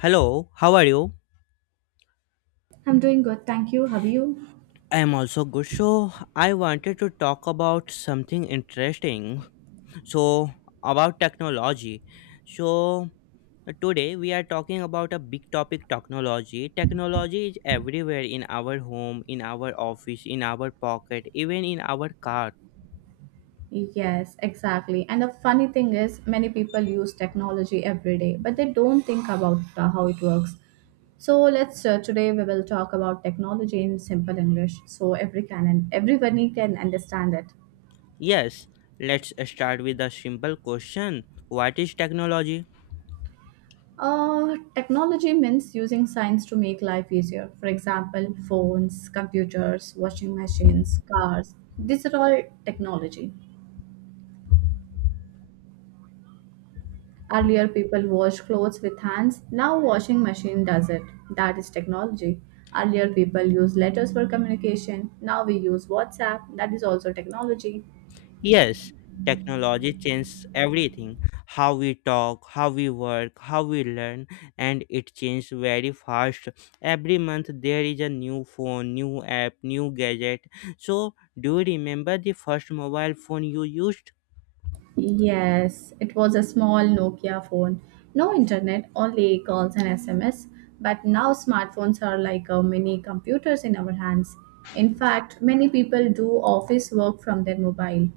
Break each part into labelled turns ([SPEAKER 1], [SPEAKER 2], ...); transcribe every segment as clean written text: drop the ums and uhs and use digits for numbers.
[SPEAKER 1] Hello, how are you?
[SPEAKER 2] I'm doing good, thank you. Have you?
[SPEAKER 1] I am also good. So, I wanted to talk about something interesting. So, about technology. So, today we are talking about a big topic: technology. Technology is everywhere in our home, in our office, in our pocket, even in our car.
[SPEAKER 2] Yes, exactly. And the funny thing is, many people use technology every day, but they don't think about how it works. So let's today we will talk about technology in simple English, so every can and everybody can understand it.
[SPEAKER 1] Yes, let's start with a simple question: What is technology?
[SPEAKER 2] Technology means using science to make life easier. For example, phones, computers, washing machines, cars. These are all technology. Earlier, people washed clothes with hands. Now, washing machine does it. That is technology. Earlier, people used letters for communication. Now we use WhatsApp. That is also technology.
[SPEAKER 1] Yes, technology changes everything: how we talk, how we work, how we learn, and it changes very fast. Every month there is a new phone, new app, new gadget. So, do you remember the first mobile phone you used?
[SPEAKER 2] Yes, it was a small Nokia phone. No internet, only calls and SMS. But now smartphones are like mini computers in our hands. In fact, many people do office work from their mobile.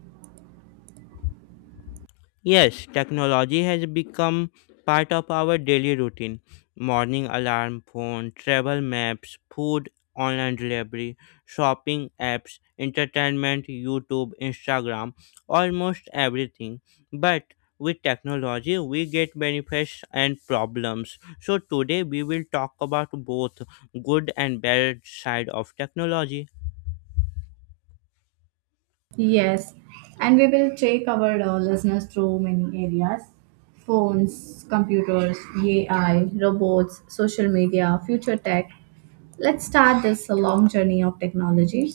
[SPEAKER 1] Yes, technology has become part of our daily routine. Morning alarm, phone, travel maps, food, online delivery, shopping apps, entertainment, YouTube, Instagram, almost everything. But with technology, we get benefits and problems. So today we will talk about both good and bad side of technology.
[SPEAKER 2] Yes, and we will take our listeners through many areas: phones, computers, AI, robots, social media, future tech. Let's start this long journey of technology.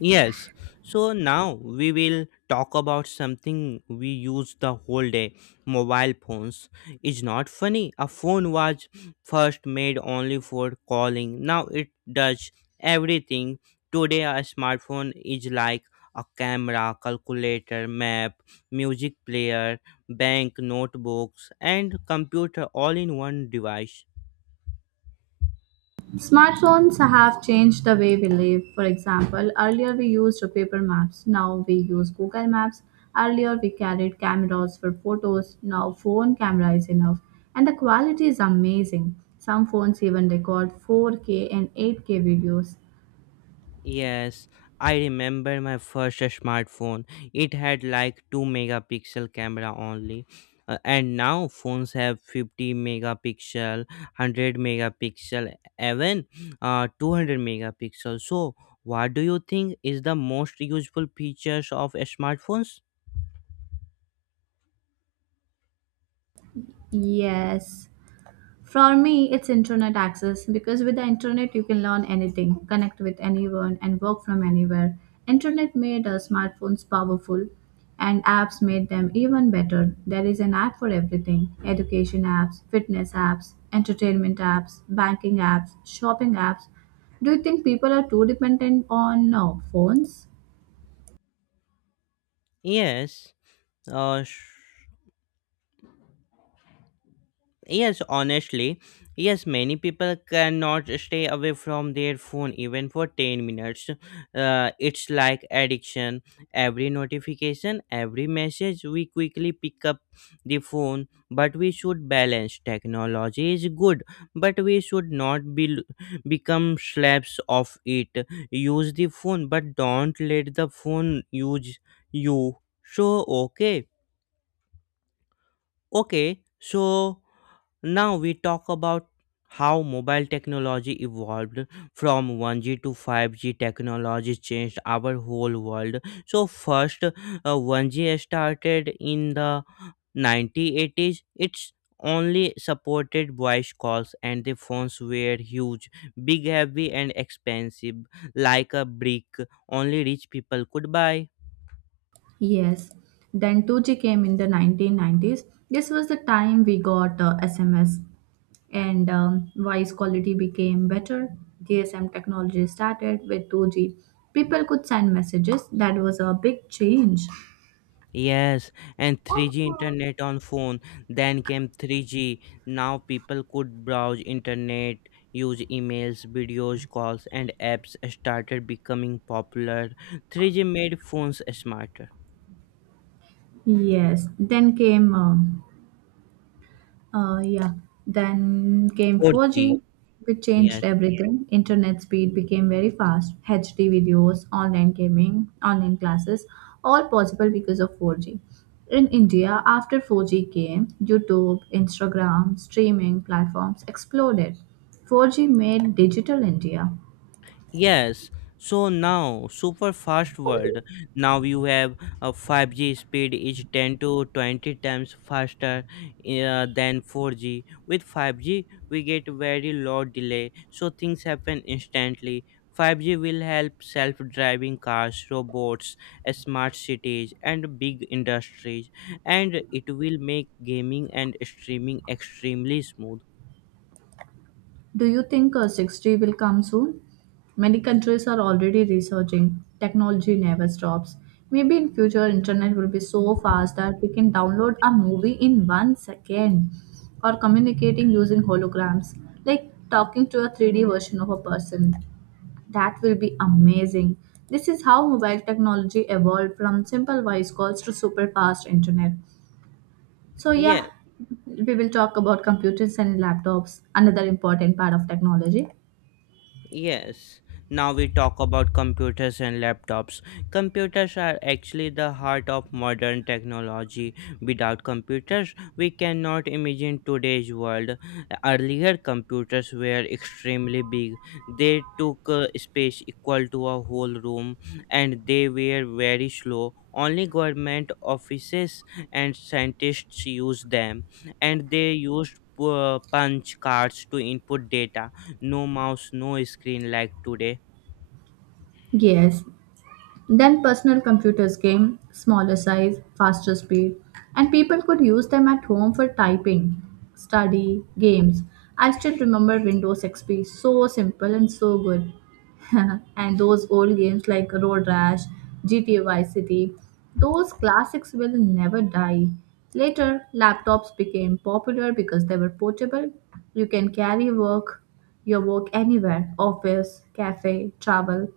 [SPEAKER 1] Yes, so now we will talk about something we use the whole day: mobile phones. It's not funny. A phone was first made only for calling, now it does everything. Today, a smartphone is like a camera, calculator, map, music player, bank, notebooks, and computer all in one device.
[SPEAKER 2] Smartphones have changed the way we live. For example, earlier we used paper maps, now we use Google Maps. Earlier we carried cameras for photos, now phone camera is enough. And the quality is amazing. Some phones even record 4K and 8K videos.
[SPEAKER 1] Yes, I remember my first smartphone. It had like 2 megapixel camera only. And now phones have 50 megapixel, 100 megapixel, even 200 megapixel. So, what do you think is the most useful features of smartphones?
[SPEAKER 2] Yes. For me, it's internet access because with the internet you can learn anything, connect with anyone, and work from anywhere. Internet made smartphones powerful, and apps made them even better. There is an app for everything: education apps, fitness apps, entertainment apps, banking apps, shopping apps. Do you think people are too dependent on phones?
[SPEAKER 1] Yes, uh, yes, honestly, yes, many people cannot stay away from their phone even for 10 minutes. It's like addiction. Every notification, every message, we quickly pick up the phone, but we should balance. Technology is good, but we should not be become slaves of it. Use the phone, but don't let the phone use you. So, okay. Okay, so now we talk about how mobile technology evolved from 1G to 5G, technology changed our whole world. So first 1G started in the 1980s. It's only supported voice calls and the phones were huge, big, heavy and expensive like a brick. Only rich people could buy.
[SPEAKER 2] Yes. Then 2G came in the 1990s. This was the time we got SMS, and voice quality became better. GSM technology started with 2G. People could send messages. That was a big change.
[SPEAKER 1] Yes, and 3G internet on phone. Then came 3G. Now people could browse internet, use emails, videos, calls, and apps started becoming popular. 3G made phones smarter.
[SPEAKER 2] Yes. Then came yeah. Then came
[SPEAKER 1] 4G,
[SPEAKER 2] 4G, which changed
[SPEAKER 1] yes.
[SPEAKER 2] everything. Internet speed became very fast. HD videos, online gaming, online classes, all possible because of 4G. In India, after 4G came, YouTube, Instagram, streaming platforms exploded. 4G made digital India.
[SPEAKER 1] Yes, so now super fast world. Now you have a 5G speed is 10 to 20 times faster than 4G. With 5G, we get very low delay, so things happen instantly. 5G will help self-driving cars, robots, smart cities, and big industries, and it will make gaming and streaming extremely smooth.
[SPEAKER 2] Do you think 6G will come soon? Many countries are already researching. Technology never stops. Maybe in future internet will be so fast that we can download a movie in 1 second, or communicating using holograms like talking to a 3D version of a person. That will be amazing. This is how mobile technology evolved from simple voice calls to super fast internet. So yeah,
[SPEAKER 1] Yes.
[SPEAKER 2] we will talk about computers and laptops, another important part of technology.
[SPEAKER 1] Yes, now we talk about computers and laptops. Computers are actually the heart of modern technology. Without computers, we cannot imagine today's world. Earlier, computers were extremely big. They took space equal to a whole room and they were very slow. Only government offices and scientists used them, and they used punch cards to input data. No mouse, no screen like today.
[SPEAKER 2] Yes. Then personal computers came, smaller size, faster speed, and people could use them at home for typing, study, games. I still remember Windows XP, so simple and so good. And those old games like Road Rash, GTA Vice City, those classics will never die. Later, laptops became popular because they were portable. You can carry work, your work anywhere, office, cafe, travel.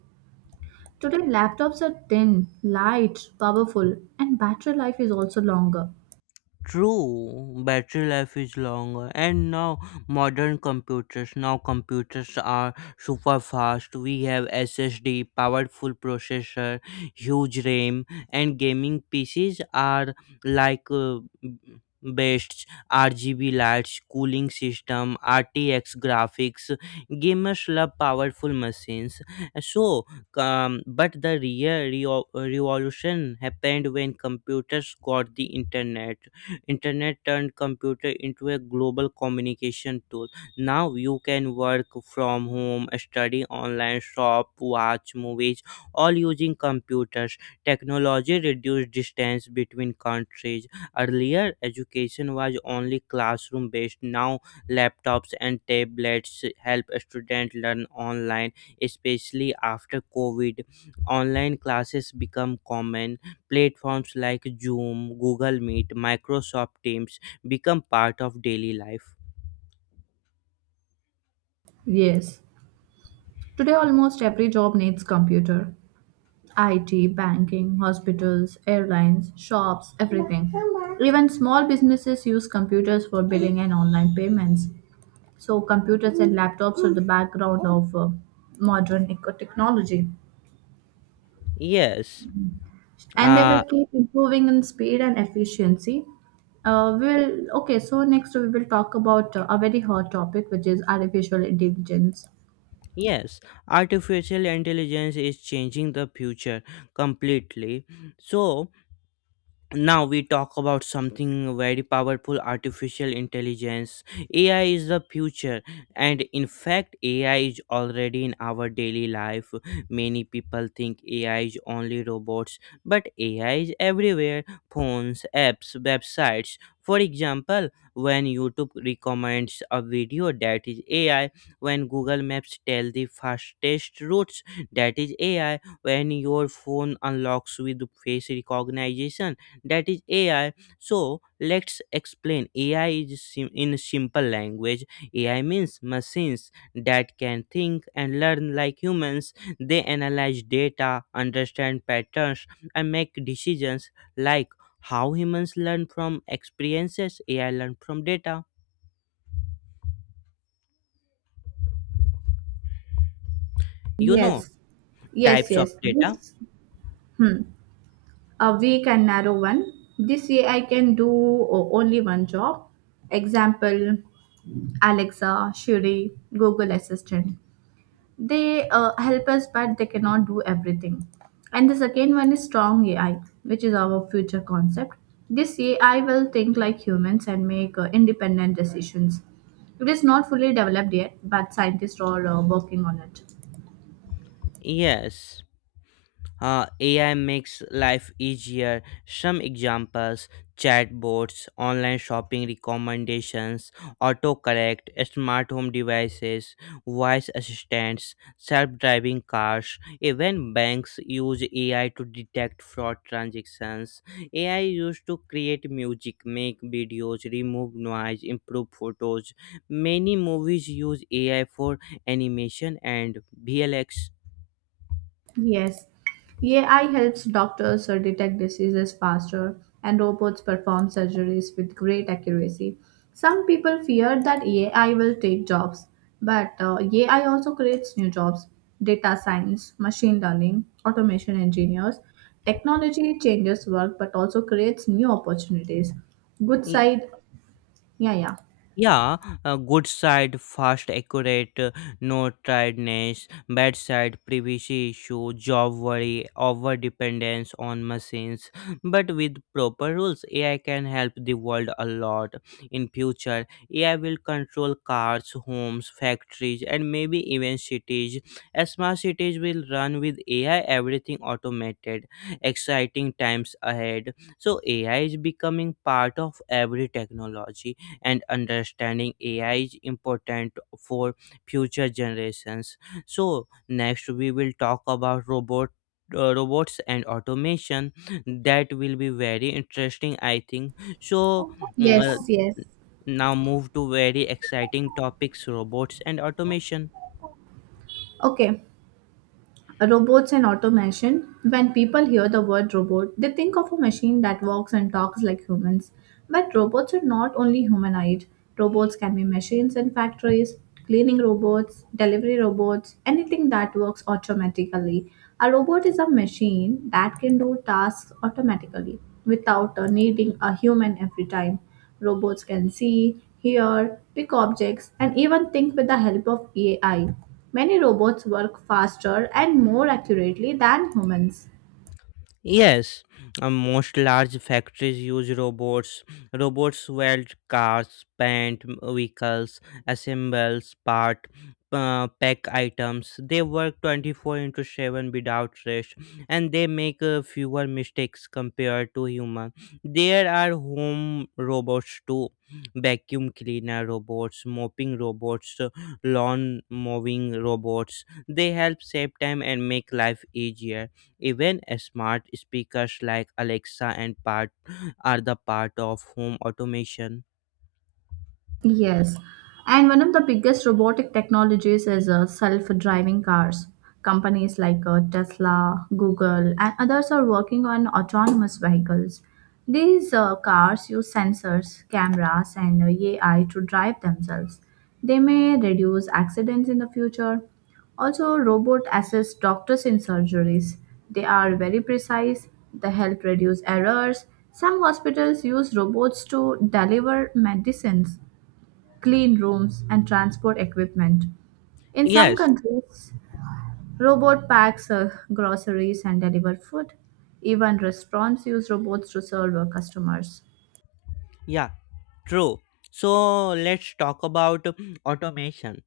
[SPEAKER 2] Today, laptops are thin, light, powerful, and battery life is also longer.
[SPEAKER 1] True, battery life is longer, and now modern computers. Now computers are super fast. We have SSD, powerful processor, huge RAM, and gaming PCs are like best RGB lights, cooling system, RTX graphics. Gamers love powerful machines. So, but the real revolution happened when computers got the internet. Internet turned computer into a global communication tool. Now you can work from home, study online, shop, watch movies, all using computers. Technology reduced distance between countries. Earlier, education was only classroom based. Now laptops and tablets help students learn online, especially after COVID, online classes become common. Platforms like Zoom, Google Meet, Microsoft Teams become part of daily life.
[SPEAKER 2] Yes, today almost every job needs computer. IT, banking, hospitals, airlines, shops, everything. Even small businesses use computers for billing and online payments. So, computers and laptops are the background of technology,
[SPEAKER 1] Yes.
[SPEAKER 2] and they will
[SPEAKER 1] Uh,
[SPEAKER 2] keep improving in speed and efficiency. We'll okay. So next we will talk about a very hot topic, which is artificial intelligence.
[SPEAKER 1] yes, artificial intelligence is changing the future completely. So, now we talk about something very powerful: artificial intelligence. AI is the future, and in fact AI is already in our daily life. Many people think AI is only robots, but AI is everywhere: phones, apps, websites. For example, when YouTube recommends a video, that is AI. When Google Maps tell the fastest routes, that is AI. When your phone unlocks with face recognition, that is AI. So let's explain AI in simple language. AI means machines that can think and learn like humans. They analyze data, understand patterns, and make decisions. Like how humans learn from experiences, AI learn from data. You know,
[SPEAKER 2] Yes,
[SPEAKER 1] types of
[SPEAKER 2] yes.
[SPEAKER 1] data.
[SPEAKER 2] This hmm, a weak and narrow one. This AI can do only one job. Example: Alexa, Siri, Google Assistant. They help us, but they cannot do everything. And the second one is strong AI, which is our future concept. This AI will think like humans and make independent decisions. It is not fully developed yet, but scientists are working on it.
[SPEAKER 1] Yes. AI makes life easier. Some examples: chatbots, online shopping recommendations, autocorrect, smart home devices, voice assistants, self driving cars. Even banks use AI to detect fraud transactions. AI used to create music, make videos, remove noise, improve photos. Many movies use AI for animation and VLX.
[SPEAKER 2] Yes, AI helps doctors detect diseases faster, and robots perform surgeries with great accuracy. Some people fear that AI will take jobs, but AI also creates new jobs: data science, machine learning, automation engineers. Technology changes work but also creates new opportunities. Good side, yeah, yeah.
[SPEAKER 1] Yeah, good side, fast, accurate, no tiredness. Bad side: privacy issue, job worry, over dependence on machines. But with proper rules, AI can help the world a lot. In future, AI will control cars, homes, factories, and maybe even cities. Smart cities will run with AI, everything automated. Exciting times ahead. So AI is becoming part of every technology and understanding AI is important for future generations. So next we will talk about robots and automation. That will be very interesting, I think. So, mm,
[SPEAKER 2] Yes,
[SPEAKER 1] uh,
[SPEAKER 2] yes.
[SPEAKER 1] now move to very exciting topics: robots and automation.
[SPEAKER 2] Okay. Robots and automation. When people hear the word robot, they think of a machine that walks and talks like humans. But robots are not only humanoid. Robots can be machines in factories, cleaning robots, delivery robots, anything that works automatically. A robot is a machine that can do tasks automatically without needing a human every time. Robots can see, hear, pick objects, and even think with the help of AI. Many robots work faster and more accurately than humans.
[SPEAKER 1] Yes, most large factories use robots. Robots weld cars, paint vehicles, assembles part, pack items. They work 24 into 7 without rest and they make fewer mistakes compared to human. There are home robots too. Vacuum cleaner robots, mopping robots, lawn mowing robots. They help save time and make life easier. Even smart speakers like Alexa and part are the part of home automation.
[SPEAKER 2] Yes, and one of the biggest robotic technologies is self-driving cars. Companies like Tesla, Google, and others are working on autonomous vehicles. These cars use sensors, cameras, and AI to drive themselves. They may reduce accidents in the future. Also, robot assist doctors in surgeries. They are very precise. They help reduce errors. Some hospitals use robots to deliver medicines, clean rooms, and transport equipment. In some
[SPEAKER 1] Yes,
[SPEAKER 2] countries, robot packs groceries and deliver food. Even restaurants use robots to serve customers.
[SPEAKER 1] yeah, true. So let's talk about automation.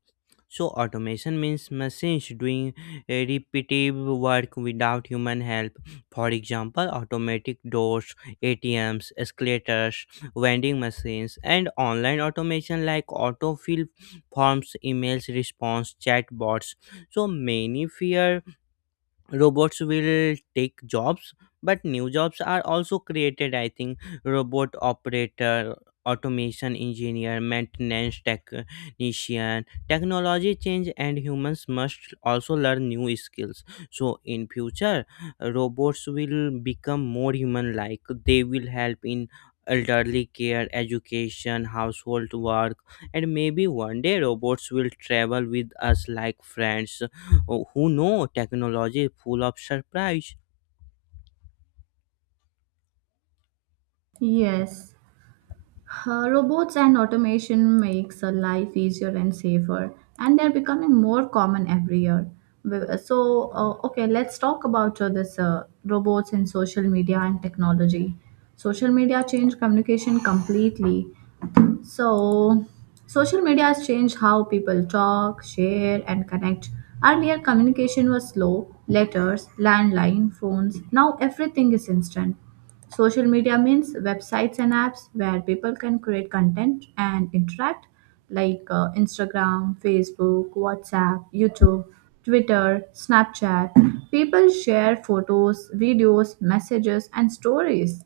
[SPEAKER 1] So automation means machines doing a repetitive work without human help. For example, automatic doors, ATMs, escalators, vending machines, and online automation like autofill forms, emails response, chatbots. So many fear robots will take jobs, but new jobs are also created, I think. Robot operator, automation engineer, maintenance technician. Technology change, and humans must also learn new skills. So in future, robots will become more human like. They will help in elderly care, education, household work. And maybe one day robots will travel with us like friends. Oh, who know, technology is full of surprise.
[SPEAKER 2] Yes, robots and automation makes life easier and safer, and they're becoming more common every year. W- So, okay, let's talk about this robots in social media and technology. Social media changed communication completely. So, social media has changed how people talk, share, and connect. Earlier, communication was slow: letters, landline, phones. Now, everything is instant. Social media means websites and apps where people can create content and interact, like Instagram, Facebook, WhatsApp, YouTube, Twitter, Snapchat. People share photos, videos, messages, and stories.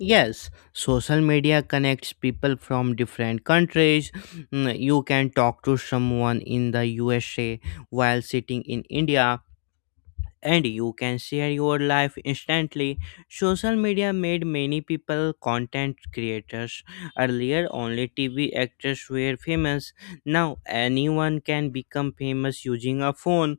[SPEAKER 1] Yes, social media connects people from different countries. Mm, you can talk to someone in the USA while sitting in India, and you can share your life instantly. Social media made many people content creators. Earlier, only TV actors were famous. Now, anyone can become famous using a phone.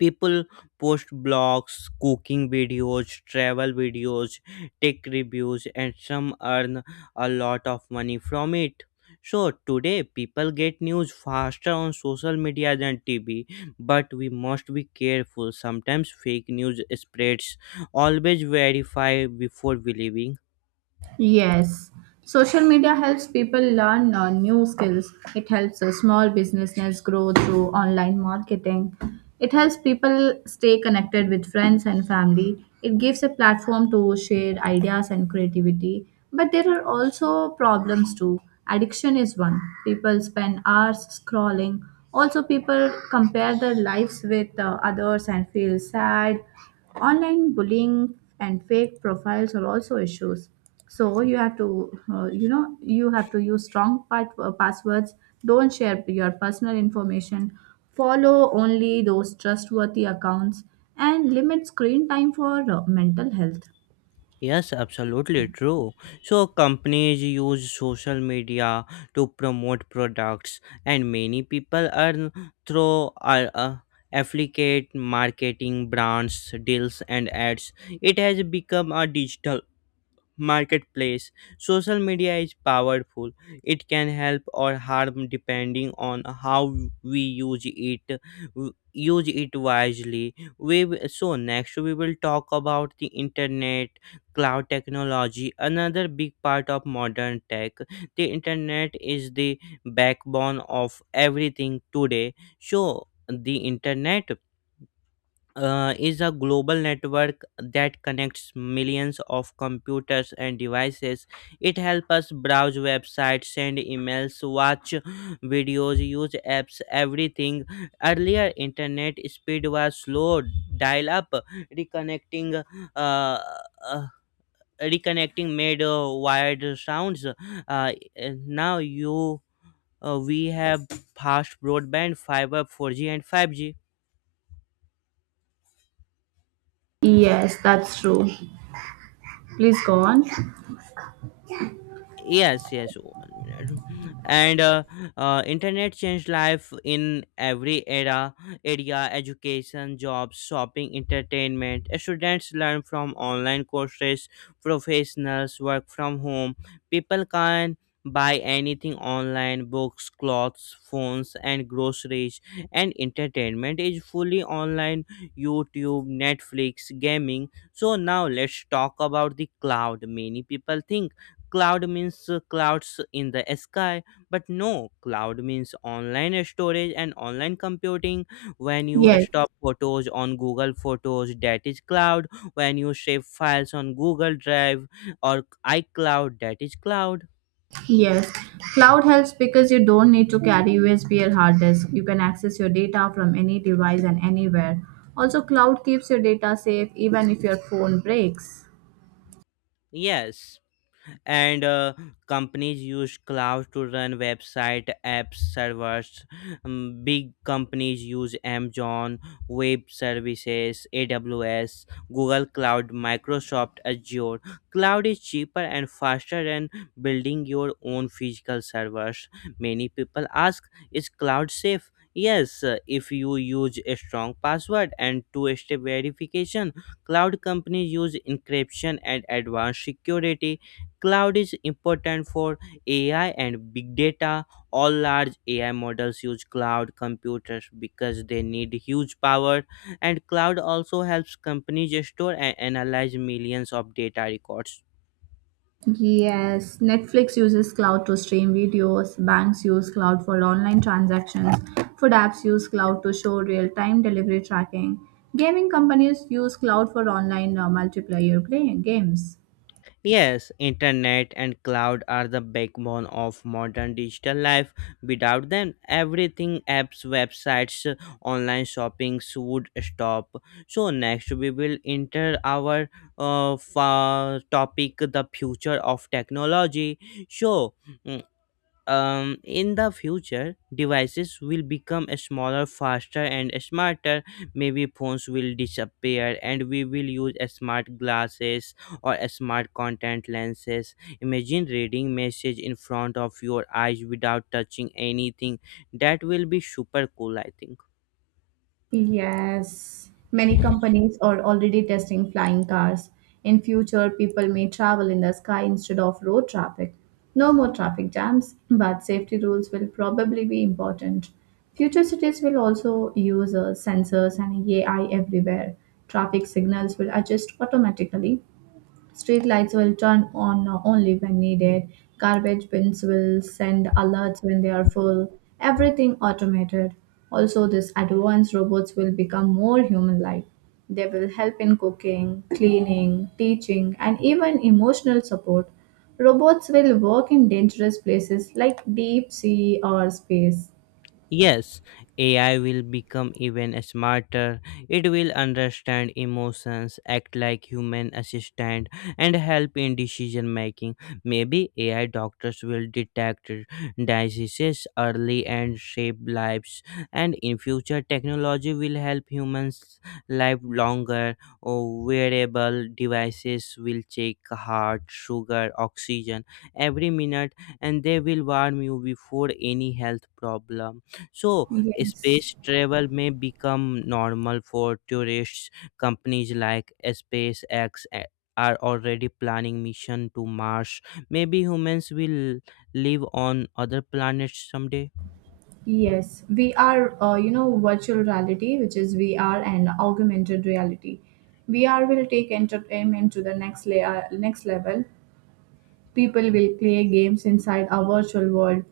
[SPEAKER 1] People post blogs, cooking videos, travel videos, tech reviews, and some earn a lot of money from it. So today people get news faster on social media than TV, but we must be careful. Sometimes fake news spreads. Always verify before believing.
[SPEAKER 2] Yes, social media helps people learn new skills. It helps small businesses grow through online marketing. It helps people stay connected with friends and family. It gives a platform to share ideas and creativity. But there are also problems too. Addiction is one. People spend hours scrolling. Also, people compare their lives with others and feel sad. Online bullying and fake profiles are also issues, so you have to you have to use strong passwords, don't share your personal information, follow only those trustworthy accounts, and limit screen time for mental health.
[SPEAKER 1] Yes, absolutely true. So, companies use social media to promote products, and many people earn through affiliate marketing, brands, deals, and ads. It has become a digital marketplace. Social media is powerful. It can help or harm depending on how we use it. Use it wisely. So next we will talk about the internet cloud technology, another big part of modern tech. The internet is the backbone of everything today. So the internet is a global network that connects millions of computers and devices. It helps us browse websites, send emails, watch videos, use apps, everything. Earlier, internet speed was slow, dial up, reconnecting. Uh, uh, Reconnecting made wired sounds. uh, Now you we have fast broadband, fiber, 4G and 5G.
[SPEAKER 2] Yes, that's true. Please go on.
[SPEAKER 1] Yes, yes. Oh, one minute. And internet changed life in every era area: education, jobs, shopping, entertainment. Students learn from online courses. Professionals work from home. People can buy anything online: books, clothes, phones, and groceries. And entertainment is fully online: YouTube, Netflix, gaming. So now let's talk about the cloud. Many people think Cloud means clouds in the sky, but no, cloud means online storage and online computing. When you
[SPEAKER 2] Yes,
[SPEAKER 1] stop photos on Google Photos, that is cloud. When you save files on Google Drive or iCloud, that is cloud.
[SPEAKER 2] yes. Cloud helps because you don't need to carry USB or hard disk. You can access your data from any device and anywhere. Also, cloud keeps your data safe even if your phone breaks.
[SPEAKER 1] Yes. And companies use cloud to run website, apps, servers. Big companies use Amazon Web Services, AWS, Google Cloud, Microsoft Azure. Cloud is cheaper and faster than building your own physical servers. Many people ask, is cloud safe? Yes, if you use a strong password and two step verification. Cloud companies use encryption and advanced security. Cloud is important for AI and big data. All large AI models use cloud computers because they need huge power, and cloud also helps companies store and analyze millions of data records.
[SPEAKER 2] Yes, Netflix uses cloud to stream videos, banks use cloud for online transactions, food apps use cloud to show real time delivery tracking, gaming companies use cloud for online multiplayer play games.
[SPEAKER 1] Yes, internet and cloud are the backbone of modern digital life. Without them, everything apps, websites, online shoppings would stop. So next we will enter our topic: the future of technology. So mm, in the future, devices will become smaller, faster and smarter. Maybe phones will disappear and we will use smart glasses or smart contact lenses. Imagine reading message in front of your eyes without touching anything. That will be super cool, I think.
[SPEAKER 2] Yes, many companies are already testing flying cars. In future, people may travel in the sky instead of road traffic. No more traffic jams, but safety rules will probably be important. Future cities will also use sensors and AI everywhere. Traffic signals will adjust automatically. Street lights will turn on only when needed. Garbage bins will send alerts when they are full. Everything automated. Also, these advanced robots will become more human like. They will help in cooking, cleaning, teaching, and even emotional support. Robots will work in dangerous places like deep sea or space.
[SPEAKER 1] Yes, AI will become even smarter. It will understand emotions, act like human assistant, and help in decision making. Maybe AI doctors will detect diseases early and save lives. And in future, technology will help humans live longer. Or wearable devices will check heart, sugar, oxygen every minute, and they will warn you before any health problem. so,
[SPEAKER 2] Yes.
[SPEAKER 1] Space travel may become normal for tourists. Companies like are already planning mission to Mars. Maybe humans will live on other planets someday.
[SPEAKER 2] Yes, we are, you know, Virtual reality, which is VR, and augmented reality. VR will take entertainment to the next level. People will play games inside our virtual world.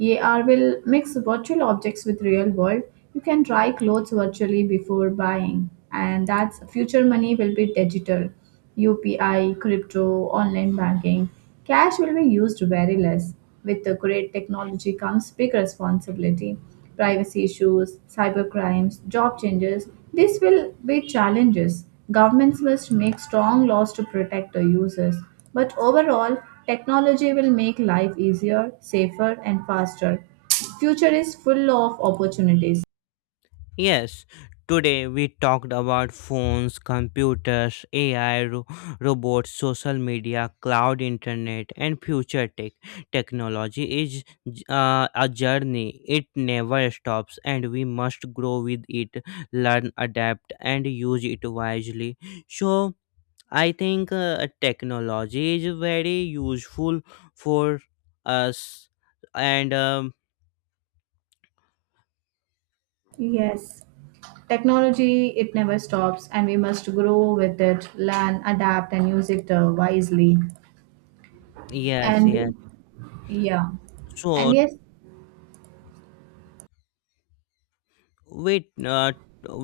[SPEAKER 2] AR will mix virtual objects with real world. You can try clothes virtually before buying, and that's future. Money will be digital. UPI, crypto, online banking. Cash will be used very less. With the great technology comes big responsibility. Privacy issues, cyber crimes, job changes. This will be challenges. Governments must make strong laws to protect the users. But overall, technology will make life easier, safer, and faster. Future is full of opportunities.
[SPEAKER 1] Yes, today we talked about phones, computers, AI, robots, social media, cloud internet, and future tech. Technology is a journey, it never stops, and we must grow with it, learn, adapt, and use it wisely. So, I think technology is very useful for us, and
[SPEAKER 2] Yes, technology it never stops, and we must grow with it, learn, adapt, and use it wisely.
[SPEAKER 1] yes, yes.
[SPEAKER 2] And yeah, and
[SPEAKER 1] So,
[SPEAKER 2] yes,
[SPEAKER 1] we uh,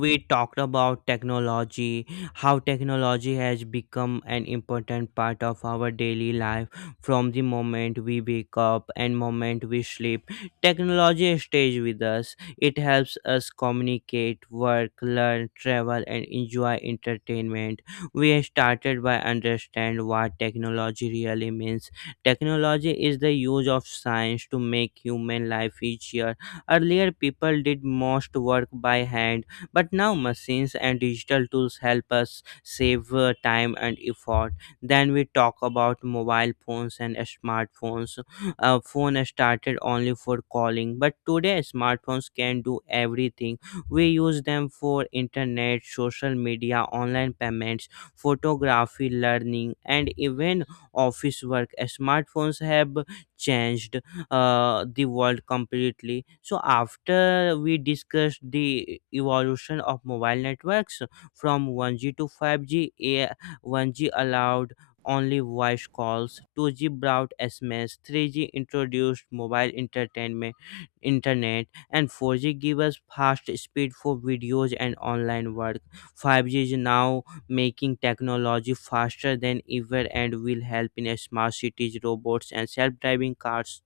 [SPEAKER 1] we talked about technology, how technology has become an important part of our daily life. From the moment we wake up and moment we sleep, technology stays with us. It helps us communicate, work, learn, travel and enjoy entertainment. We started by understand what technology really means. Technology is the use of science to make human life easier. Earlier, people did most work by hand, but now machines and digital tools help us save time and effort. Then we talk about mobile phones and smartphones. Phone started only for calling, but today smartphones can do everything. We use them for internet, social media, online payments, photography, learning, and even office work. Smartphones have changed the world completely. So after we discussed the evolution of mobile networks from 1G to 5G a 1G allowed only voice calls, 2G brought sms, 3G introduced mobile entertainment internet, and 4G give us fast speed for videos and online work. 5G is now making technology faster than ever and will help in smart cities, robots, and self driving cars.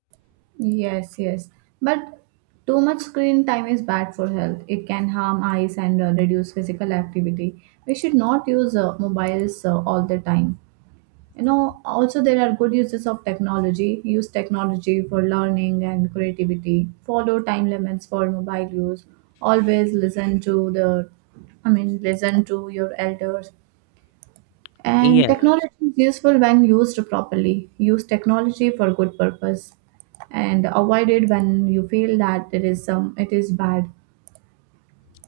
[SPEAKER 2] yes, yes. But too much screen time is bad for health. It can harm eyes and reduce physical activity. We should not use mobiles all the time. You know, also there are good uses of technology. Use technology for learning and creativity. Follow time limits for mobile use. Always listen to the, I mean, listen to your elders. And
[SPEAKER 1] Yes.
[SPEAKER 2] technology is useful when used properly. Use technology for good purpose and avoid it when you feel that it is bad.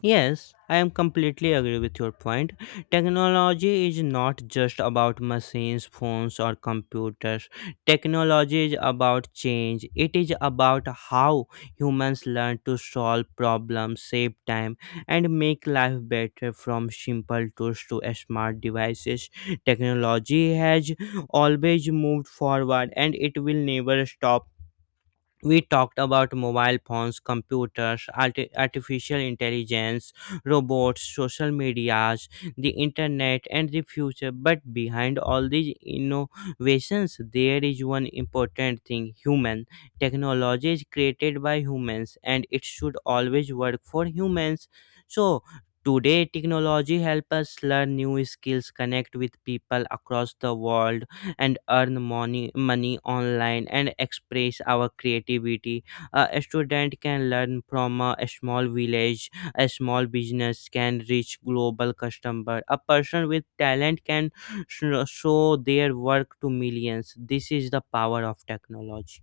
[SPEAKER 1] Yes, I am completely agree with your point. Technology is not just about machines, phones or computers. Technology is about change. It is about how humans learn to solve problems, save time and make life better, from simple tools to smart devices. Technology has always moved forward and it will never stop. We talked about mobile phones, computers, artificial intelligence, robots, social medias, the internet, and the future. But behind all these innovations, there is one important thing: human. Technology is created by humans and it should always work for humans. So, today, technology helps us learn new skills, connect with people across the world, and earn money online and express our creativity. A student can learn from a small village, a small business can reach global customer, a person with talent can show their work to millions. This is the power of technology.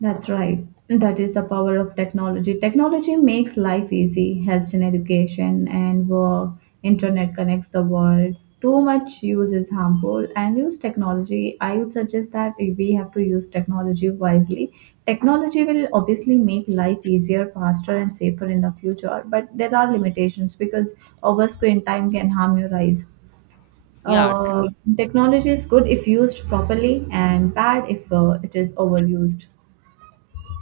[SPEAKER 2] That's right. That is the power of technology. Technology makes life easy, helps in education and work. Internet connects the world. Too much use is harmful and use technology. I would suggest that we have to use technology wisely. Technology will obviously make life easier, faster, and safer in the future, but there are limitations because over screen time can harm your eyes.
[SPEAKER 1] Yeah.
[SPEAKER 2] Uh, Technology is good if used properly and bad if it is overused.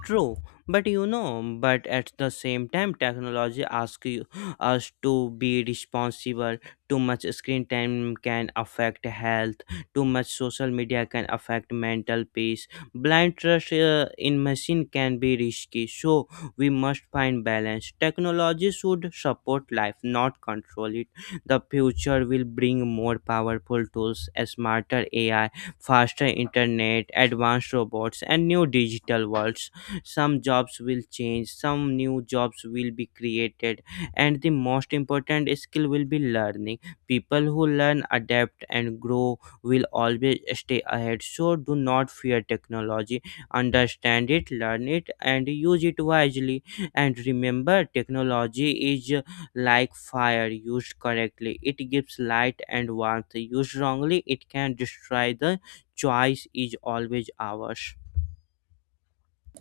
[SPEAKER 1] True, but you know, but at the same time, technology asks us to be responsible. Too much screen time can affect health. Too much social media can affect mental peace. Blind trust in machine can be risky. So we must find balance. Technology should support life, not control it. The future will bring more powerful tools, smarter AI, faster internet, advanced robots, and new digital worlds. Some jobs will change, some new jobs will be created, and the most important skill will be learning. People who learn, adapt and grow will always stay ahead. So do not fear technology. Understand it, learn it and use it wisely. And remember, technology is like fire. Used correctly, it gives light and warmth. Used wrongly, it can destroy. The choice is always ours.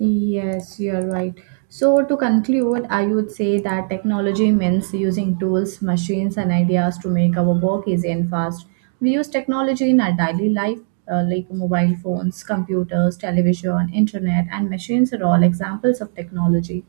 [SPEAKER 2] Yes, you're right. So, to conclude, I would say that technology means using tools, machines, and ideas to make our work easy and fast. We use technology in our daily life, like mobile phones, computers, television, internet, and machines are all examples of technology.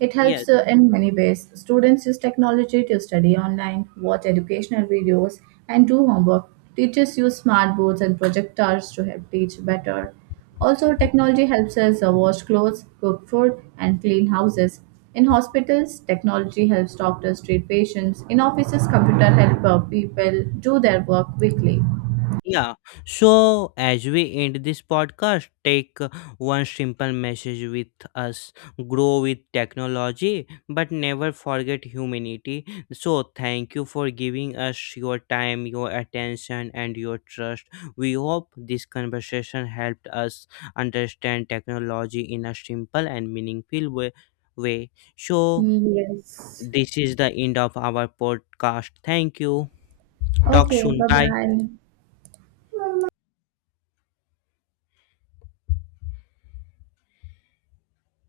[SPEAKER 2] It
[SPEAKER 1] Yes.
[SPEAKER 2] helps in many ways. Students use technology to study online, watch educational videos, and do homework. Teachers use smart boards and projectors to help teach better. Also, technology helps us wash clothes, cook food, and clean houses. In hospitals, technology helps doctors treat patients. In offices, computer help people do their work quickly.
[SPEAKER 1] Yeah, so as we end this podcast, take one simple message with us: grow with technology, but never forget humanity. So, thank you for giving us your time, your attention, and your trust. We hope this conversation helped us understand technology in a simple and meaningful way. So,
[SPEAKER 2] Yes.
[SPEAKER 1] this is the end of our podcast. Thank you. Talk
[SPEAKER 2] Okay,
[SPEAKER 1] soon.
[SPEAKER 2] bye
[SPEAKER 1] Bye.
[SPEAKER 2] bye.